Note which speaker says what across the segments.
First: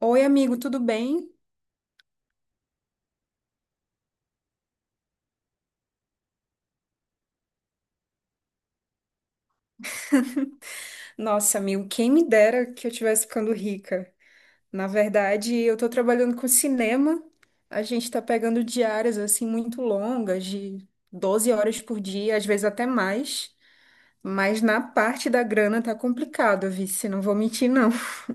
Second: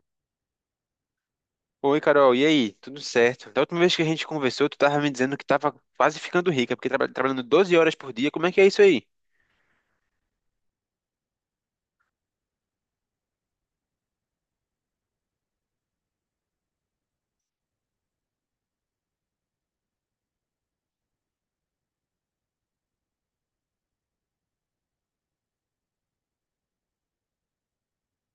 Speaker 1: Oi, amigo, tudo bem?
Speaker 2: Oi, Carol, e aí? Tudo certo? Da última vez que a gente conversou, tu tava me dizendo que tava quase ficando rica, porque trabalhando 12 horas por dia, como é que é isso aí?
Speaker 1: Nossa, amigo, quem me dera que eu estivesse ficando rica. Na verdade, eu tô trabalhando com cinema. A gente tá pegando diárias assim muito longas, de 12 horas por dia, às vezes até mais. Mas na parte da grana tá complicado, Vice, não vou mentir, não.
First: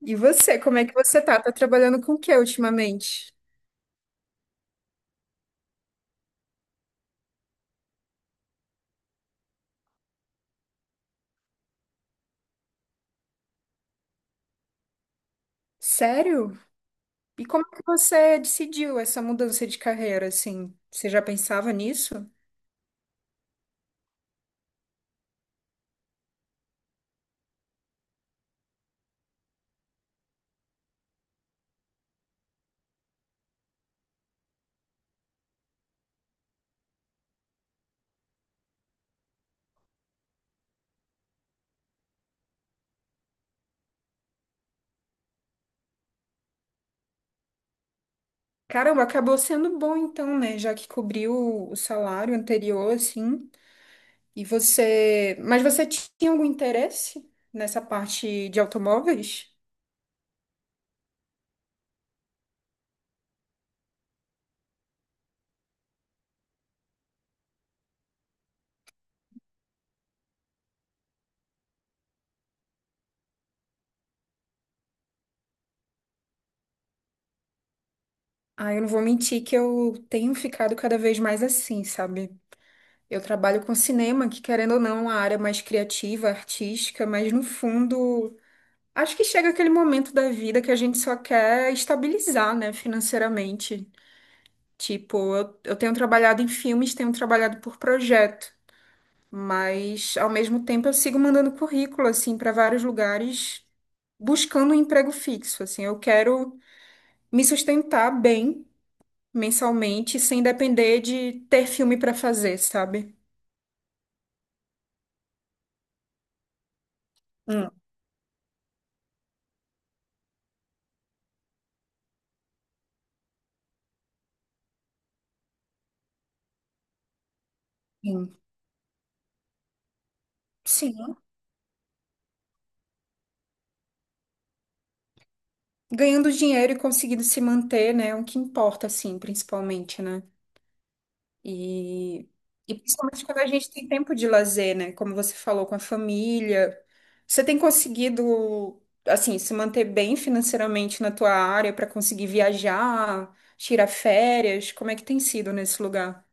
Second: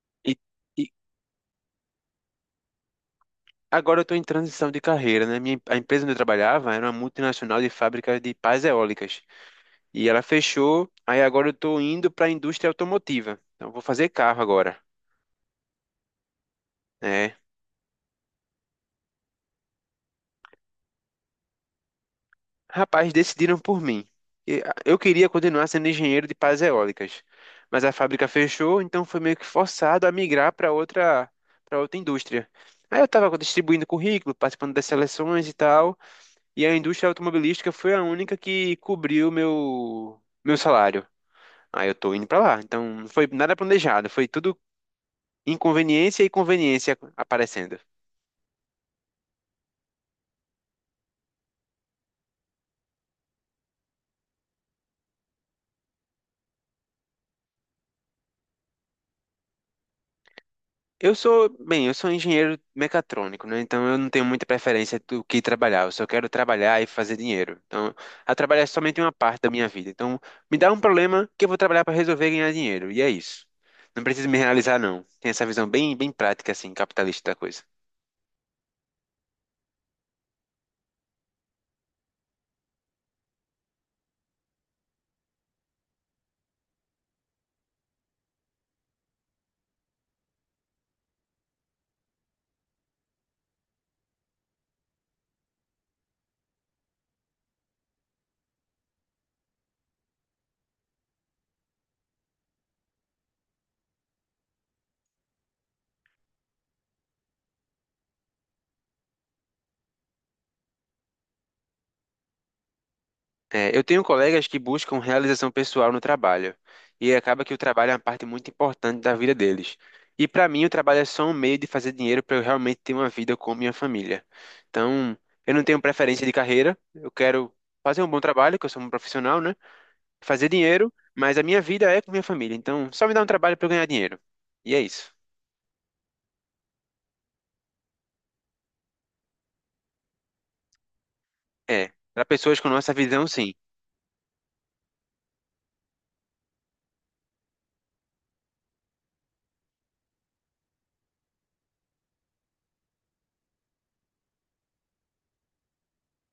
Speaker 1: E
Speaker 2: E,
Speaker 1: você, como
Speaker 2: e
Speaker 1: é que você tá? Tá trabalhando com o que ultimamente?
Speaker 2: Agora eu tô em transição de carreira, né? A empresa onde eu trabalhava era uma multinacional de fábrica de pás eólicas. E ela fechou, aí agora eu tô indo pra indústria automotiva. Então eu vou fazer carro agora,
Speaker 1: Sério?
Speaker 2: né?
Speaker 1: E como é que você decidiu essa mudança de carreira, assim? Você já pensava nisso?
Speaker 2: Rapaz, decidiram por mim. Eu queria continuar sendo engenheiro de pás eólicas, mas a fábrica fechou, então foi meio que forçado a migrar para outra indústria. Aí eu estava distribuindo currículo, participando das seleções e tal, e a indústria automobilística foi a única que cobriu meu salário. Aí eu tô indo para lá. Então não foi nada planejado, foi tudo inconveniência e conveniência aparecendo.
Speaker 1: Caramba, acabou sendo bom então, né? Já que cobriu o salário anterior, assim. E você. Mas você tinha algum interesse nessa parte de automóveis?
Speaker 2: Eu sou engenheiro mecatrônico, né? Então eu não tenho muita preferência do que trabalhar. Eu só quero trabalhar e fazer dinheiro. Então, a trabalhar é somente uma parte da minha vida. Então, me dá um problema que eu vou trabalhar para resolver e ganhar dinheiro. E é isso. Não preciso me realizar, não. Tem essa visão bem prática, assim, capitalista da coisa.
Speaker 1: Ah, eu não vou mentir que eu tenho ficado cada vez mais assim, sabe? Eu trabalho com cinema, que querendo ou não, é uma área mais criativa, artística, mas no fundo, acho que chega aquele momento da vida que a gente só quer estabilizar, né, financeiramente. Tipo, eu tenho trabalhado em filmes, tenho trabalhado por projeto. Mas, ao mesmo tempo, eu sigo mandando currículo, assim, para vários lugares, buscando um emprego fixo, assim. Eu quero me sustentar bem mensalmente, sem depender de ter filme para fazer, sabe?
Speaker 2: É, eu tenho colegas que buscam realização pessoal no trabalho, e acaba que o
Speaker 1: Hum.
Speaker 2: trabalho é uma parte muito importante da vida deles. E para mim, o trabalho é só um meio de fazer dinheiro para eu realmente ter uma vida com minha família. Então, eu não tenho preferência de carreira, eu quero fazer um bom
Speaker 1: Sim.
Speaker 2: trabalho, que eu sou um profissional, né? Fazer dinheiro,
Speaker 1: Sim.
Speaker 2: mas a minha vida é com minha família. Então, só me dá um trabalho para eu ganhar dinheiro. E é isso.
Speaker 1: Ganhando dinheiro e conseguindo se manter, né? É o que importa, assim, principalmente, né?
Speaker 2: É, para
Speaker 1: E,
Speaker 2: pessoas com
Speaker 1: e
Speaker 2: nossa
Speaker 1: principalmente
Speaker 2: visão,
Speaker 1: quando a
Speaker 2: sim.
Speaker 1: gente tem tempo de lazer, né? Como você falou, com a família. Você tem conseguido, assim, se manter bem financeiramente na tua área para conseguir viajar, tirar férias? Como é que tem sido nesse lugar?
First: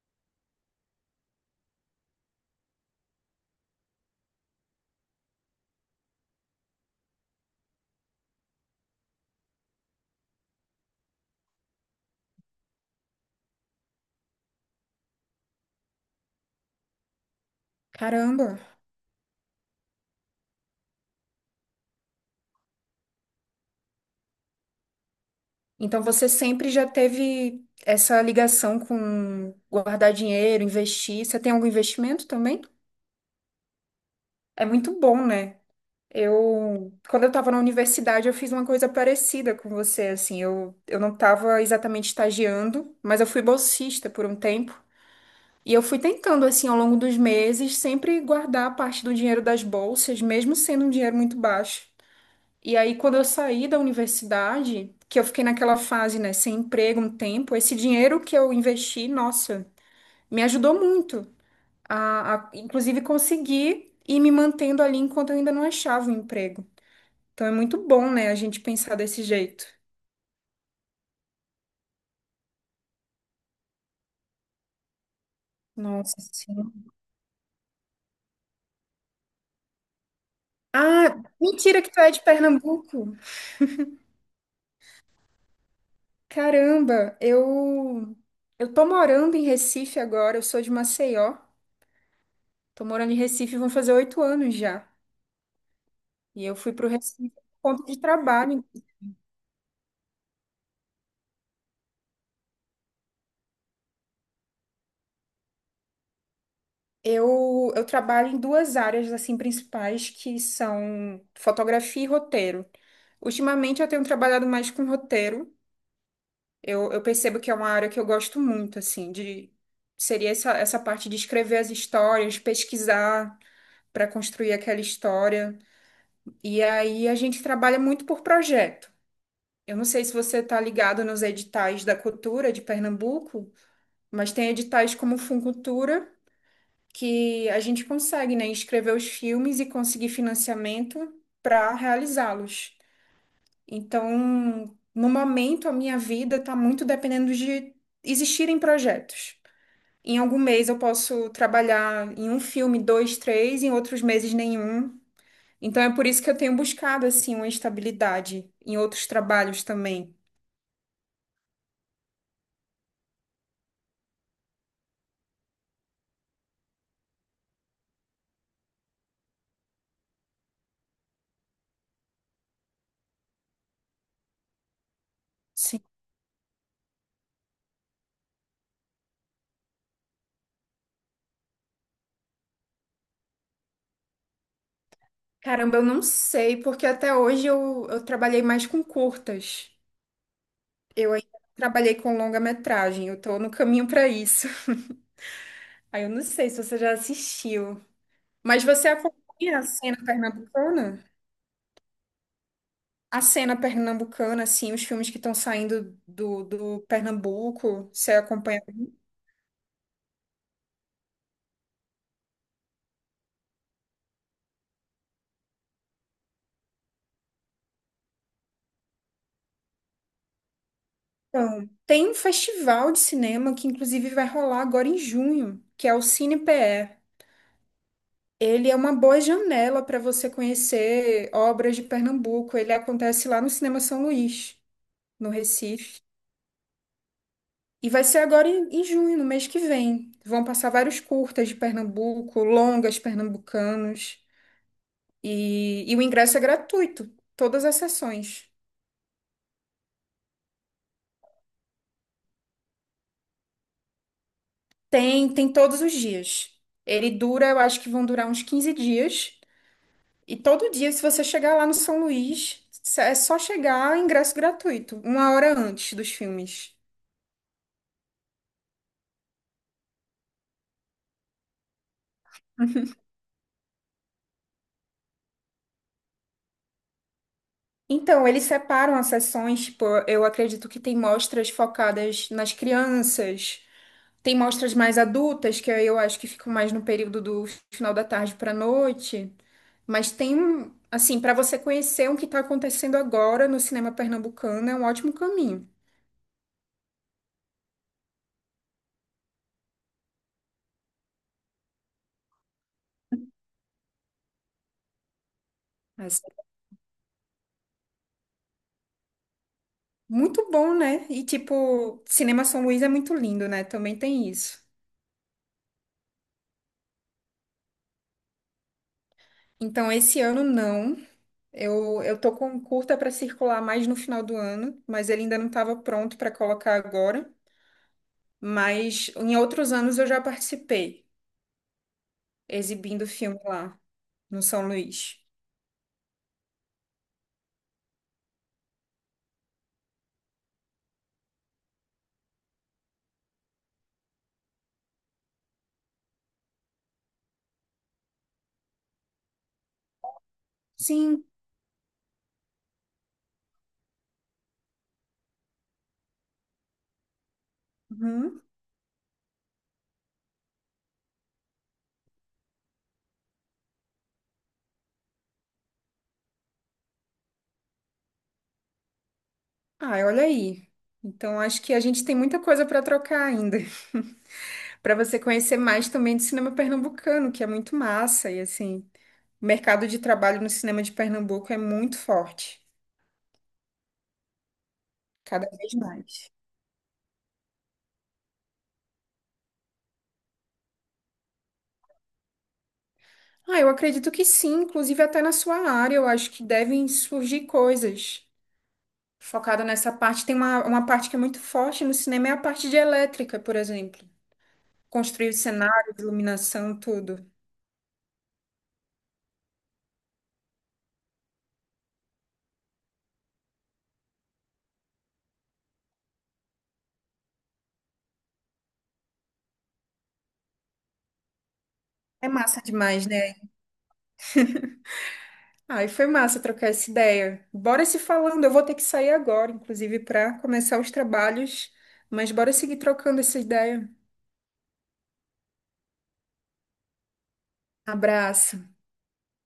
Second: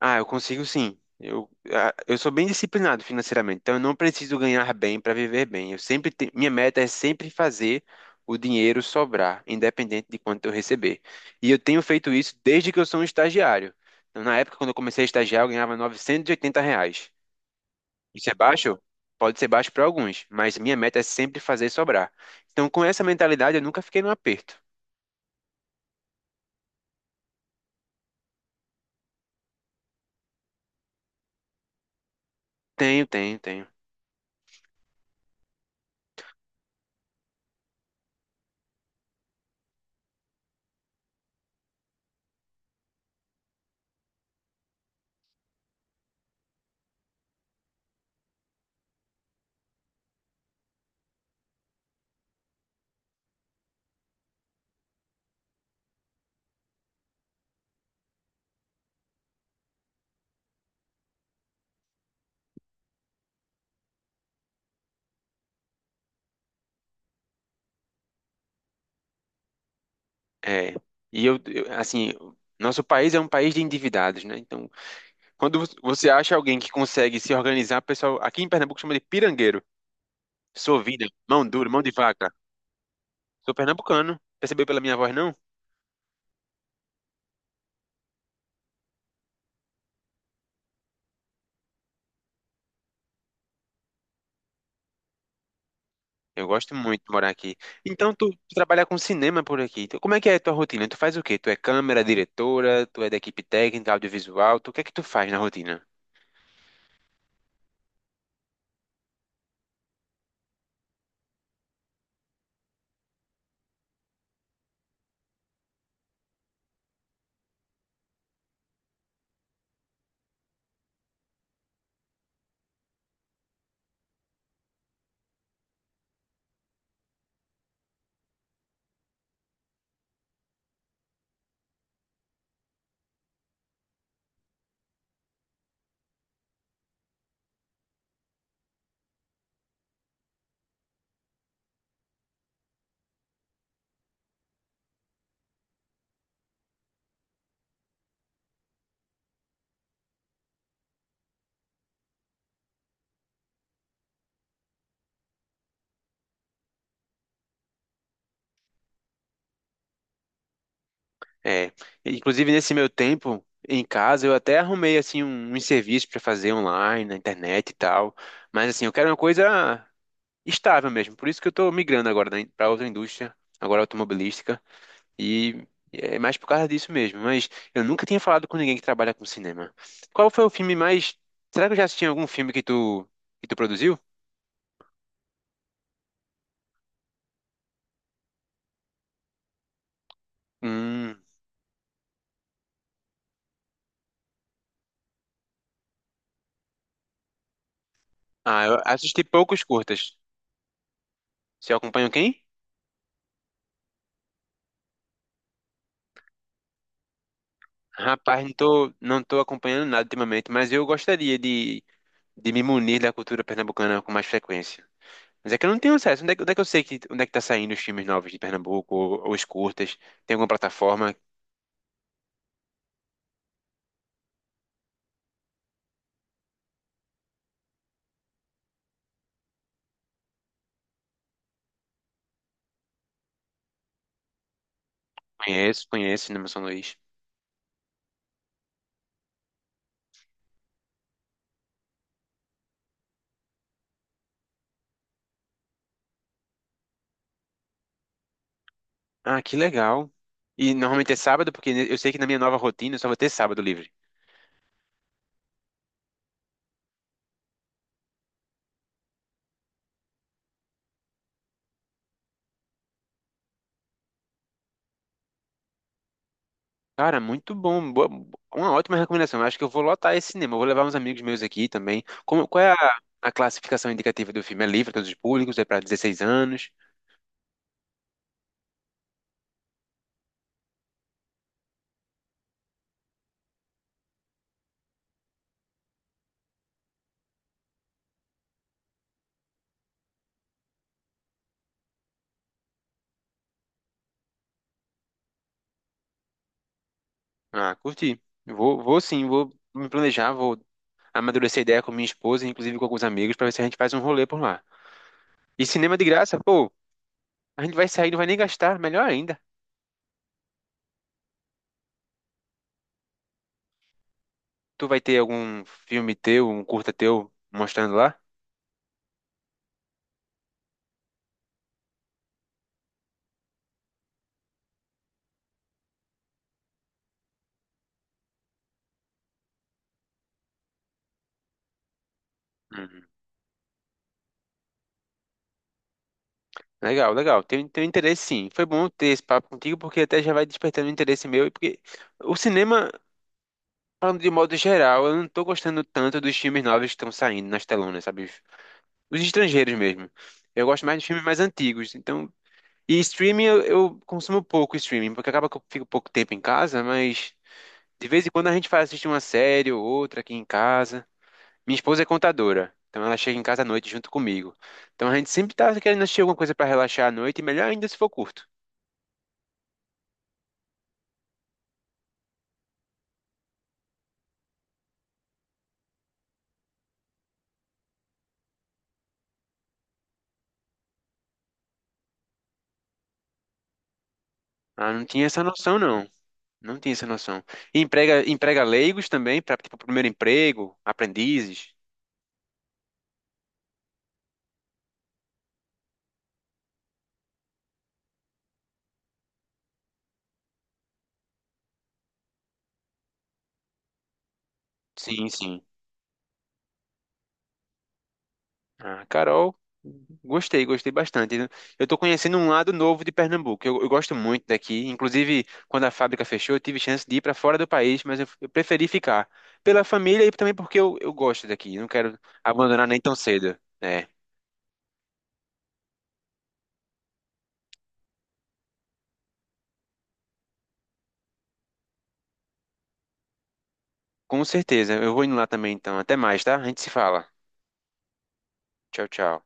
Speaker 2: Ah, eu consigo sim. Eu sou bem disciplinado financeiramente, então eu não preciso ganhar bem para viver bem. Eu sempre minha meta é sempre fazer o dinheiro sobrar, independente de quanto eu receber. E eu tenho feito isso desde que eu sou um estagiário. Então, na época, quando eu comecei a estagiar, eu ganhava R$ 980. Isso é
Speaker 1: Caramba!
Speaker 2: baixo? Pode ser baixo para alguns, mas minha meta é sempre fazer sobrar. Então, com essa mentalidade, eu nunca fiquei no aperto.
Speaker 1: Então você sempre já teve essa ligação com guardar dinheiro, investir. Você tem algum investimento também?
Speaker 2: Tenho, tenho, tenho.
Speaker 1: É muito bom, né? Eu, quando eu estava na universidade, eu fiz uma coisa parecida com você, assim, eu não estava exatamente estagiando, mas eu fui bolsista por um tempo, e eu fui tentando, assim, ao longo dos meses, sempre guardar parte do dinheiro das bolsas, mesmo sendo um dinheiro muito baixo. E aí, quando eu saí da universidade, que eu fiquei naquela fase, né, sem emprego um tempo, esse dinheiro que eu investi, nossa, me ajudou muito a inclusive, conseguir ir me mantendo ali enquanto eu ainda não achava um emprego. Então é muito bom, né, a gente pensar desse jeito.
Speaker 2: É. E eu, eu assim, Nosso país é um país de endividados, né? Então, quando você
Speaker 1: Nossa
Speaker 2: acha alguém
Speaker 1: Senhora.
Speaker 2: que consegue se organizar, o pessoal aqui em Pernambuco chama de pirangueiro. Sou vida,
Speaker 1: Ah,
Speaker 2: mão dura, mão
Speaker 1: mentira que
Speaker 2: de
Speaker 1: tu é de
Speaker 2: vaca.
Speaker 1: Pernambuco.
Speaker 2: Sou pernambucano. Percebeu pela minha voz, não?
Speaker 1: Caramba, eu tô morando em Recife agora, eu sou de Maceió. Tô morando em Recife, vão fazer 8 anos já. E
Speaker 2: Eu
Speaker 1: eu fui
Speaker 2: gosto
Speaker 1: pro
Speaker 2: muito de morar
Speaker 1: Recife
Speaker 2: aqui.
Speaker 1: por conta de
Speaker 2: Então, tu
Speaker 1: trabalho.
Speaker 2: trabalha com cinema por aqui. Então, como é que é a tua rotina? Tu faz o quê? Tu é câmera, diretora, tu é da equipe técnica, audiovisual, tu, o que é que tu faz na rotina?
Speaker 1: Eu trabalho em duas áreas assim principais que são fotografia e roteiro. Ultimamente eu tenho trabalhado mais com roteiro. Eu percebo que é uma área que eu gosto muito, assim, de seria essa, essa parte de escrever as histórias, pesquisar para construir aquela história. E aí a gente trabalha muito por projeto. Eu não sei se você está ligado nos editais da cultura de Pernambuco, mas tem editais como o Funcultura, que a gente consegue, né, escrever os filmes e conseguir financiamento para realizá-los. Então, no momento, a minha vida está muito dependendo de existirem projetos. Em algum mês eu posso trabalhar em um filme, dois, três, em outros meses nenhum. Então é por isso que eu tenho buscado assim uma estabilidade em outros trabalhos também.
Speaker 2: É, inclusive nesse meu tempo em casa, eu até arrumei assim um serviço para fazer online, na internet e tal. Mas assim, eu quero uma coisa estável mesmo. Por isso que eu tô migrando agora para outra indústria, agora automobilística, e
Speaker 1: Sim.
Speaker 2: é mais por causa disso mesmo. Mas eu nunca tinha falado com ninguém que trabalha com cinema. Qual foi o filme mais. Será que eu já assisti algum filme que tu produziu?
Speaker 1: Caramba, eu não sei, porque até hoje eu trabalhei mais com curtas. Eu
Speaker 2: Hum.
Speaker 1: ainda não trabalhei com longa-metragem, eu tô no caminho para isso. Aí eu não sei se você já assistiu. Mas
Speaker 2: Ah, eu
Speaker 1: você
Speaker 2: assisti
Speaker 1: acompanha a
Speaker 2: poucos
Speaker 1: cena
Speaker 2: curtas.
Speaker 1: pernambucana?
Speaker 2: Você acompanha quem?
Speaker 1: A cena pernambucana, assim, os filmes que estão saindo do Pernambuco, você
Speaker 2: Rapaz,
Speaker 1: acompanha?
Speaker 2: não tô acompanhando nada ultimamente, mas eu gostaria de me munir da cultura pernambucana com mais frequência. Mas é que eu não tenho acesso. Onde é que eu sei que onde é que tá saindo os filmes novos de Pernambuco, ou os curtas? Tem alguma plataforma?
Speaker 1: Então, tem um festival de cinema que inclusive vai rolar agora em junho, que é o Cine PE. Ele é uma boa janela para você conhecer obras de Pernambuco. Ele acontece lá no Cinema São Luís, no
Speaker 2: Conheço,
Speaker 1: Recife.
Speaker 2: conheço Cinema São Luís.
Speaker 1: E vai ser agora em junho, no mês que vem. Vão passar vários curtas de Pernambuco, longas pernambucanos. E o ingresso é gratuito, todas as sessões.
Speaker 2: Ah, que legal. E normalmente é sábado, porque eu sei que na minha nova rotina eu só vou ter sábado livre.
Speaker 1: Tem, tem todos os dias. Ele dura, eu acho que vão durar uns 15 dias. E todo dia, se você chegar lá no São Luís, é só chegar, ingresso gratuito, uma hora antes dos filmes.
Speaker 2: Cara, muito bom. Uma ótima recomendação. Eu acho que eu vou lotar esse cinema. Eu vou levar uns amigos meus aqui também. Como, qual é a classificação indicativa do filme? É livre para todos os públicos? É para 16 anos?
Speaker 1: Então, eles separam as sessões, tipo, eu acredito que tem mostras focadas nas crianças, tem mostras mais adultas, que aí eu acho que ficam mais no período do final da tarde para noite, mas tem, um- assim, para você conhecer o que está acontecendo agora no cinema pernambucano, é um ótimo caminho.
Speaker 2: Ah, curti. Vou sim, vou me planejar, vou amadurecer a ideia com minha esposa, inclusive com alguns amigos, para ver se a gente faz um rolê por lá. E cinema de
Speaker 1: Mas
Speaker 2: graça,
Speaker 1: é
Speaker 2: pô, a gente vai sair, não vai nem gastar, melhor ainda.
Speaker 1: muito bom, né? E, tipo, Cinema São Luís é muito lindo, né? Também tem isso.
Speaker 2: Tu vai ter algum filme teu, um curta teu mostrando lá?
Speaker 1: Então, esse ano não. Eu tô com curta para circular mais no final do ano, mas ele ainda não estava pronto para colocar agora. Mas em outros anos eu já participei,
Speaker 2: Uhum.
Speaker 1: exibindo filme lá no São Luís.
Speaker 2: Legal, legal. Tenho, tenho interesse sim. Foi bom ter esse papo contigo, porque até já vai despertando interesse meu. Porque o cinema, falando de modo geral, eu não tô gostando tanto dos filmes novos que estão saindo nas telonas, sabe? Os estrangeiros mesmo. Eu gosto mais de filmes
Speaker 1: Sim.
Speaker 2: mais antigos. Então, e streaming, eu consumo pouco streaming, porque acaba que eu fico pouco tempo em casa, mas de vez em
Speaker 1: Uhum.
Speaker 2: quando a gente faz assistir uma série ou outra aqui em casa. Minha esposa é contadora, então ela chega em casa à noite junto comigo. Então a gente sempre tá querendo assistir alguma coisa para relaxar à noite, e melhor ainda se for curto.
Speaker 1: Ah, olha aí. Então, acho que a gente tem muita coisa para trocar ainda, para você conhecer mais também do cinema pernambucano, que é muito massa. E assim, o mercado de trabalho no cinema de Pernambuco é muito forte,
Speaker 2: Ah, não tinha essa
Speaker 1: cada vez
Speaker 2: noção, não.
Speaker 1: mais.
Speaker 2: Não tinha essa noção. E emprega leigos também, para tipo, primeiro emprego, aprendizes.
Speaker 1: Ah, eu acredito que sim, inclusive até na sua área, eu acho que devem surgir coisas focada nessa parte. Tem uma parte que é muito forte no cinema, é a parte de elétrica, por exemplo.
Speaker 2: Sim,
Speaker 1: Construir os
Speaker 2: sim.
Speaker 1: cenários, iluminação, tudo.
Speaker 2: Ah, Carol, gostei, gostei bastante. Eu tô conhecendo um lado novo de Pernambuco. Eu gosto muito daqui. Inclusive, quando a fábrica fechou, eu tive chance de ir para fora do país, mas eu preferi ficar pela família e também porque eu gosto daqui. Não quero
Speaker 1: É massa
Speaker 2: abandonar nem
Speaker 1: demais,
Speaker 2: tão
Speaker 1: né?
Speaker 2: cedo. É,
Speaker 1: Ah, e foi massa trocar essa ideia. Bora se falando, eu vou ter que sair agora, inclusive, para começar os trabalhos, mas bora seguir trocando essa ideia.
Speaker 2: com certeza. Eu vou indo lá também, então. Até mais, tá? A gente se fala.
Speaker 1: Abraço.
Speaker 2: Tchau, tchau.